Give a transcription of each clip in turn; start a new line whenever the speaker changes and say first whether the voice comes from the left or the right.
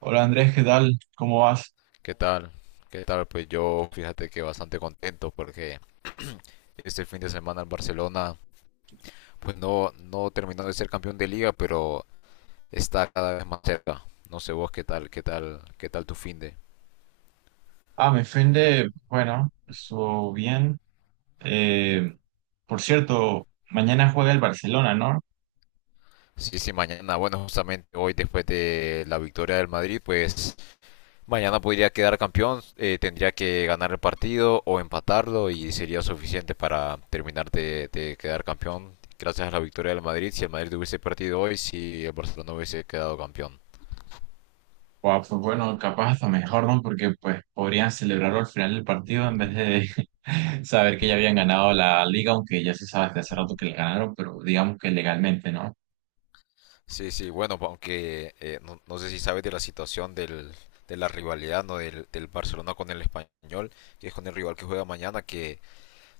right: Hola Andrés, ¿qué tal? ¿Cómo vas?
left: ¿Qué tal? ¿Qué tal? Pues yo fíjate que bastante contento porque este fin de semana el Barcelona pues no, no terminó de ser campeón de liga, pero está cada vez más cerca. No sé vos qué tal, qué tal, qué tal tu fin de.
right: Ah, me ofende, bueno, eso bien. Eh, por cierto, mañana juega el Barcelona, ¿no?
left: Sí, sí, mañana, bueno, justamente hoy después de la victoria del Madrid, pues mañana podría quedar campeón, tendría que ganar el partido o empatarlo y sería suficiente para terminar de quedar campeón gracias a la victoria del Madrid. Si el Madrid hubiese perdido hoy, si el Barcelona hubiese quedado campeón.
right: Guau, pues bueno, capaz hasta mejor, ¿no? Porque pues podrían celebrarlo al final del partido en vez de saber que ya habían ganado la liga, aunque ya se sabe desde hace rato que la ganaron, pero digamos que legalmente, ¿no?
left: Sí, sí, bueno, aunque no, no sé si sabes de la situación de la rivalidad, ¿no? Del Barcelona con el Español, que es con el rival que juega mañana, que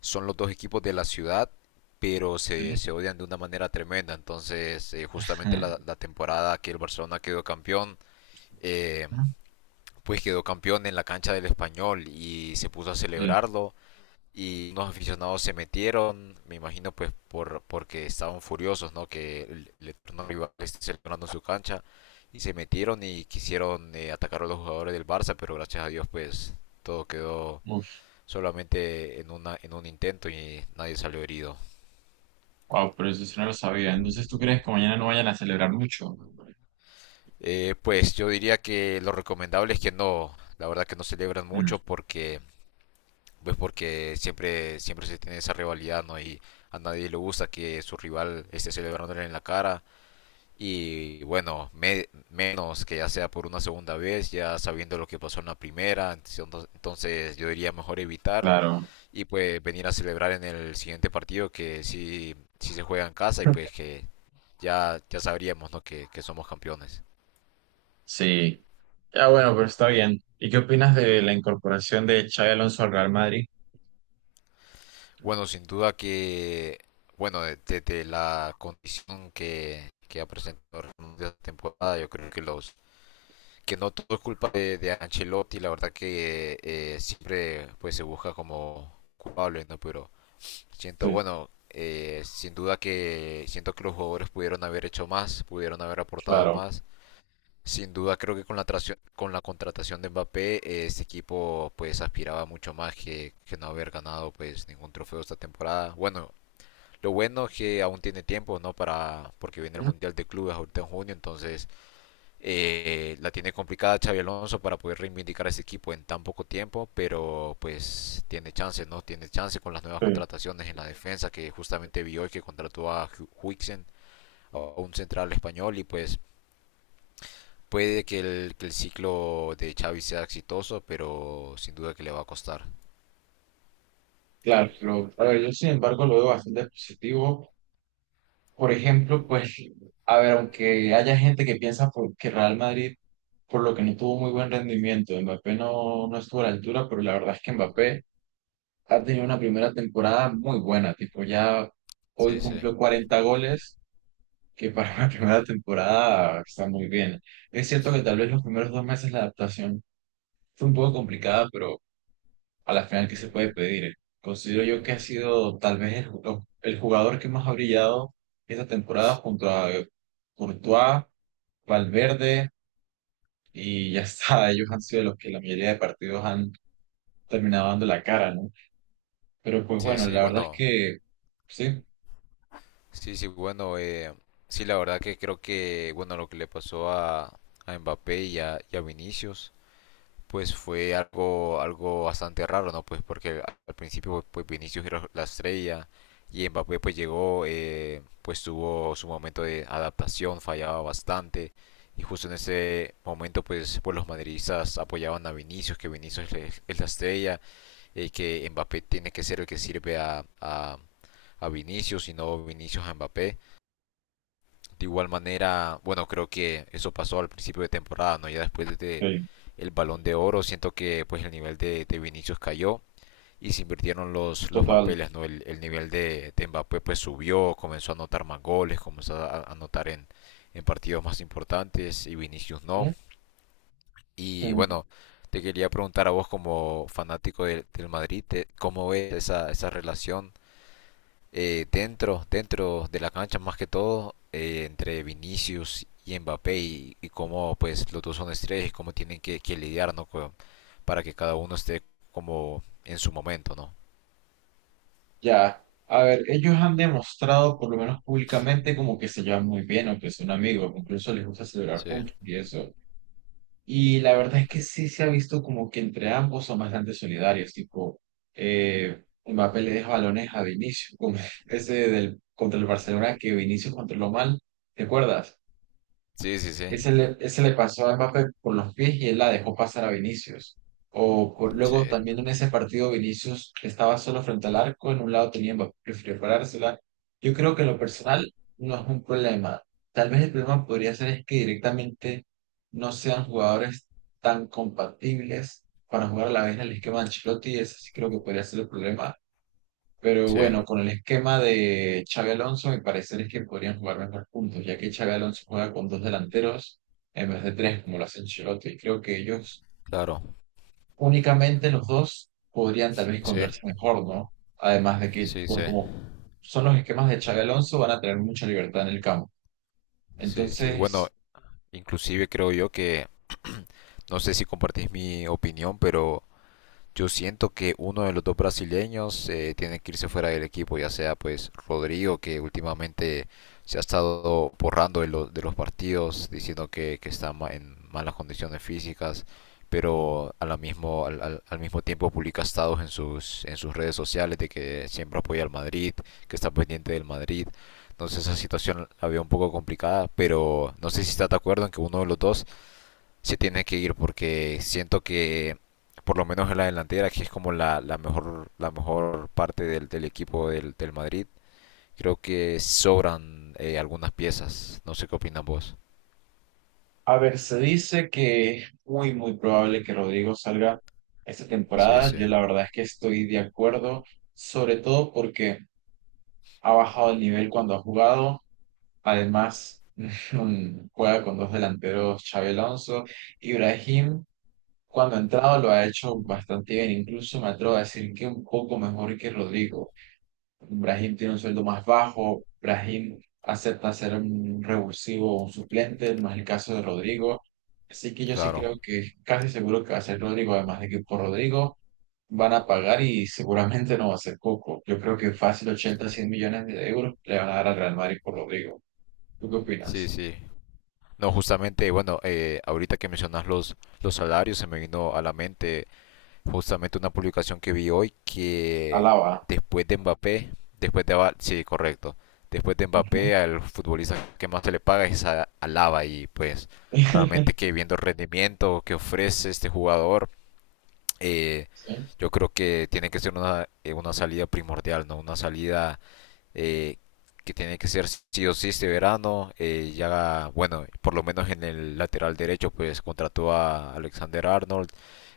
left: son los dos equipos de la ciudad, pero se,
right: Sí.
left: se odian de una manera tremenda. Entonces, justamente la, la temporada que el Barcelona quedó campeón, eh,
right: Ajá.
left: pues quedó campeón en la cancha del Español y se puso a
right: Sí.
left: celebrarlo, y unos aficionados se metieron, me imagino pues porque estaban furiosos, ¿no? Que el eterno rival esté celebrando en su cancha, y se metieron y quisieron atacar a los jugadores del Barça, pero gracias a Dios pues todo quedó
right: Uf,
left: solamente en una en un intento y nadie salió herido.
right: wow, pero eso sí no lo sabía. Entonces, ¿tú crees que mañana no vayan a celebrar mucho?
left: Pues yo diría que lo recomendable es que no, la verdad que no celebran
right: Mm,
left: mucho porque pues porque siempre se tiene esa rivalidad, ¿no? Y a nadie le gusta que su rival esté celebrándole en la cara. Y bueno, menos que ya sea por una segunda vez, ya sabiendo lo que pasó en la primera, entonces yo diría mejor evitar
right: claro.
left: y pues venir a celebrar en el siguiente partido, que sí, sí se juega en casa, y pues que ya, ya sabríamos, ¿no?, que somos campeones.
right: Sí. Ya bueno, pero está bien. ¿Y qué opinas de la incorporación de Xavi Alonso al Real Madrid?
left: Bueno, sin duda que, bueno, desde la condición que ha presentado esta temporada, yo creo que los que no todo es culpa de Ancelotti, la verdad que siempre pues se busca como culpable, ¿no? Pero siento,
right: Sí,
left: bueno, sin duda que siento que los jugadores pudieron haber hecho más, pudieron haber aportado
right: claro.
left: más. Sin duda creo que con la, con la contratación de Mbappé, este equipo pues aspiraba mucho más que no haber ganado pues ningún trofeo esta temporada. Bueno, lo bueno es que aún tiene tiempo, ¿no? Para porque viene el
right: Ujú.
left: Mundial de Clubes ahorita en junio, entonces la tiene complicada Xavi Alonso para poder reivindicar a ese equipo en tan poco tiempo, pero pues tiene chance, ¿no? Tiene chance con las nuevas
right: Sí,
left: contrataciones en la defensa, que justamente vi hoy que contrató a Huixen, a un central español, y pues puede que el ciclo de Xavi sea exitoso, pero sin duda que le va a costar.
right: claro. A ver, yo sin embargo lo veo bastante positivo. Por ejemplo, pues, a ver, aunque haya gente que piensa que Real Madrid, por lo que no tuvo muy buen rendimiento, Mbappé no estuvo a la altura, pero la verdad es que Mbappé ha tenido una primera temporada muy buena, tipo ya hoy
left: Sí, sí,
right: cumplió 40 goles que para una primera temporada está muy bien. Es cierto que tal vez los primeros dos meses la adaptación fue un poco complicada, pero a la final, ¿qué se puede pedir? Considero yo que ha sido tal vez el jugador que más ha brillado esta temporada junto a Courtois, Valverde y ya está. Ellos han sido los que la mayoría de partidos han terminado dando la cara, ¿no? Pero pues
left: sí,
right: bueno,
left: sí,
right: la verdad es
left: bueno,
right: que sí,
left: sí, sí, bueno, sí, la verdad que creo que, bueno, lo que le pasó a Mbappé y a Vinicius pues fue algo, algo bastante raro, ¿no? Pues porque al principio pues, Vinicius era la estrella, y Mbappé pues llegó, pues tuvo su momento de adaptación, fallaba bastante, y justo en ese momento pues los madridistas apoyaban a Vinicius, que Vinicius es la estrella, y que Mbappé tiene que ser el que sirve a Vinicius y no Vinicius a Mbappé. De igual manera, bueno, creo que eso pasó al principio de temporada, ¿no? Ya después de
right: sí,
left: el Balón de Oro, siento que pues el nivel de Vinicius cayó y se invirtieron los
right: total.
left: papeles, ¿no? El nivel de Mbappé pues subió, comenzó a anotar más goles, comenzó a anotar en partidos más importantes y Vinicius no.
right: ¿Eh?
left: Y bueno, te quería preguntar a vos como fanático del del Madrid, ¿cómo ves esa, esa relación dentro, dentro de la cancha más que todo, entre Vinicius y Mbappé, y cómo pues los dos son estrellas y cómo tienen que lidiar, ¿no?, con, para que cada uno esté como en su momento, ¿no?
right: Ya, a ver, ellos han demostrado, por lo menos públicamente, como que se llevan muy bien, aunque son amigos, incluso les gusta celebrar
left: Sí,
right: juntos y eso. Y la verdad es que sí se ha visto como que entre ambos son bastante solidarios, tipo, Mbappé le deja balones a Vinicius, como ese del, contra el Barcelona que Vinicius controló mal, ¿te acuerdas?
left: sí, sí, sí,
right: Ese le pasó a Mbappé con los pies y él la dejó pasar a Vinicius. Luego
left: sí,
right: también en ese partido Vinicius estaba solo frente al arco, en un lado tenía Mbappé que preparársela. Yo creo que en lo personal no es un problema. Tal vez el problema podría ser es que directamente no sean jugadores tan compatibles para jugar a la vez en el esquema de Ancelotti. Ese sí creo que podría ser el problema, pero
left: sí,
right: bueno, con el esquema de Xabi Alonso, mi parecer es que podrían jugar mejor juntos, ya que Xabi Alonso juega con dos delanteros en vez de tres, como lo hace Ancelotti. Y creo que ellos,
left: claro,
right: únicamente los dos, podrían tal vez
left: sí,
right: encontrarse mejor, ¿no? Además de que,
left: sí,
right: por
left: sí,
right: como son los esquemas de Xabi Alonso, van a tener mucha libertad en el campo.
left: sí, sí. Bueno,
right: Entonces,
left: inclusive creo yo que, no sé si compartís mi opinión, pero yo siento que uno de los dos brasileños tiene que irse fuera del equipo, ya sea pues Rodrigo, que últimamente se ha estado borrando de, de los partidos, diciendo que está en malas condiciones físicas, pero a la mismo, al, al mismo tiempo publica estados en sus redes sociales de que siempre apoya al Madrid, que está pendiente del Madrid. Entonces esa situación la veo un poco complicada, pero no sé si estás de acuerdo en que uno de los dos se tiene que ir porque siento que por lo menos en la delantera, que es como la, la mejor parte del, del equipo del, del Madrid, creo que sobran algunas piezas. No sé qué opinan vos.
right: a ver, se dice que es muy, muy probable que Rodrigo salga esta
left: Sí,
right: temporada.
left: sí,
right: Yo la verdad es que estoy de acuerdo, sobre todo porque ha bajado el nivel cuando ha jugado. Además, juega con dos delanteros, Xabi Alonso. Ibrahim, cuando ha entrado, lo ha hecho bastante bien. Incluso me atrevo a decir que un poco mejor que Rodrigo. Ibrahim tiene un sueldo más bajo. Ibrahim acepta ser un revulsivo o un suplente, no es el caso de Rodrigo. Así que yo sí
left: claro.
right: creo que casi seguro que va a ser Rodrigo, además de que por Rodrigo van a pagar y seguramente no va a ser poco. Yo creo que fácil 80, 100 millones de euros le van a dar al Real Madrid por Rodrigo. ¿Tú qué
left: Sí,
right: opinas?
left: sí. No, justamente, bueno, ahorita que mencionas los salarios, se me vino a la mente justamente una publicación que vi hoy que
right: Alaba.
left: después de Mbappé, después de Aval, sí, correcto, después de
right: Ujú.
left: Mbappé al futbolista que más se le paga es a Alaba, y pues realmente que viendo el rendimiento que ofrece este jugador, eh,
right: Sí.
left: yo creo que tiene que ser una salida primordial, ¿no? Una salida eh, que tiene que ser sí o sí este verano. Ya, bueno, por lo menos en el lateral derecho, pues contrató a Alexander Arnold.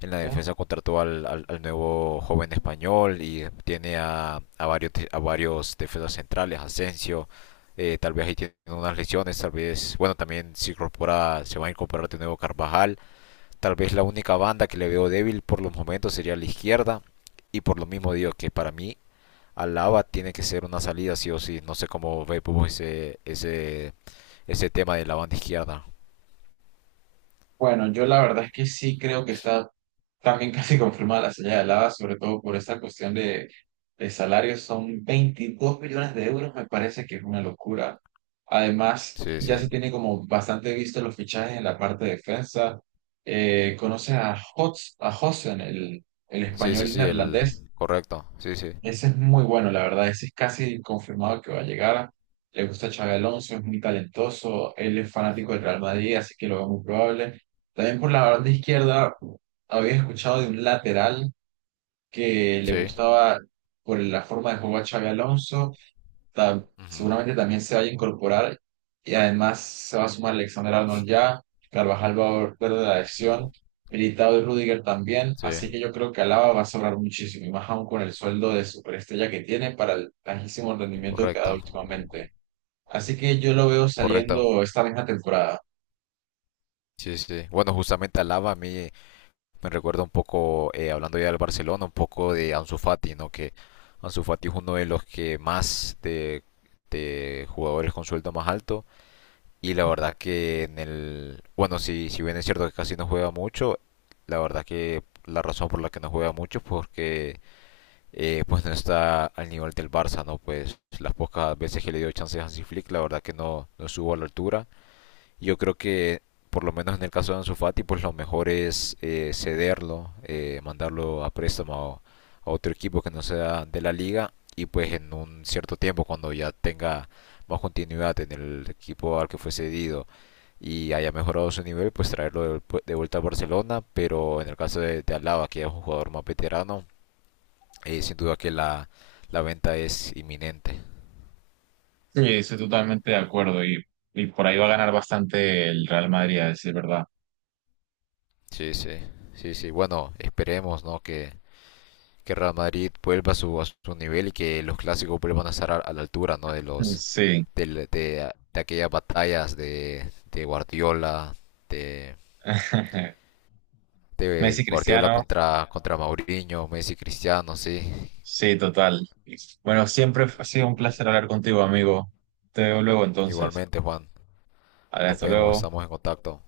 left: En la
right: ¿No?
left: defensa contrató al, al nuevo joven español, y tiene a varios defensas centrales, Asensio. Tal vez ahí tiene unas lesiones, tal vez, bueno, también se incorpora, se va a incorporar de nuevo Carvajal. Tal vez la única banda que le veo débil por los momentos sería la izquierda. Y por lo mismo digo que para mí al lava tiene que ser una salida sí o sí. No sé cómo ve Pupo ese, ese, ese tema de la banda izquierda.
right: Bueno, yo la verdad es que sí creo que está también casi confirmada la salida de Lava, sobre todo por esta cuestión de salarios. Son 22 millones de euros, me parece que es una locura. Además,
left: Sí,
right: ya
left: sí.
right: se tiene como bastante visto los fichajes en la parte de defensa. Conoces a Hots, a Hossen, el
left: Sí, sí,
right: español
left: sí, el
right: neerlandés.
left: correcto. Sí, sí.
right: Ese es muy bueno, la verdad, ese es casi confirmado que va a llegar. Le gusta a Xabi Alonso, es muy talentoso, él es fanático del Real Madrid, así que lo veo muy probable. También por la banda izquierda, había escuchado de un lateral que le
left: Sí.
right: gustaba por la forma de jugar a Xabi Alonso,
left: Ujú.
right: seguramente también se vaya a incorporar y además se va a sumar Alexander Arnold ya, Carvajal va a volver de la lesión, Militao y Rudiger también,
left: Sí,
right: así que yo creo que Alaba va a sobrar muchísimo y más aún con el sueldo de superestrella que tiene para el bajísimo rendimiento que ha dado
left: correcto.
right: últimamente. Así que yo lo veo
left: Correcto.
right: saliendo esta misma temporada.
left: Sí, sí. Bueno, justamente al lava a mí me recuerda un poco, hablando ya del Barcelona, un poco de Ansu Fati, ¿no? Que Ansu Fati es uno de los que más de jugadores con sueldo más alto. Y la verdad que en el... Bueno, si, si bien es cierto que casi no juega mucho, la verdad que la razón por la que no juega mucho es porque pues no está al nivel del Barça, ¿no? Pues las pocas veces que le dio chance a Hansi Flick, la verdad que no, no subo a la altura. Yo creo que, por lo menos en el caso de Ansu Fati, pues lo mejor es cederlo, mandarlo a préstamo a otro equipo que no sea de la liga, y pues en un cierto tiempo, cuando ya tenga más continuidad en el equipo al que fue cedido y haya mejorado su nivel, pues traerlo de, vuelta a Barcelona. Pero en el caso de Alaba, que es un jugador más veterano, sin duda que la venta es inminente.
right: Sí, estoy totalmente de acuerdo y por ahí va a ganar bastante el Real Madrid, a decir verdad.
left: Sí, sí, sí, sí. Bueno, esperemos, ¿no?, que Real Madrid vuelva a su nivel y que los clásicos vuelvan a estar a la altura, ¿no? De los
right: Sí.
left: de aquellas batallas de, de
right: Messi,
left: Guardiola
right: Cristiano.
left: contra contra Mourinho, Messi, Cristiano, sí.
right: Sí, total. Bueno, siempre ha sido un placer hablar contigo, amigo. Te veo luego entonces.
left: Igualmente, Juan. Nos
right: Hasta
left: vemos,
right: luego.
left: estamos en contacto.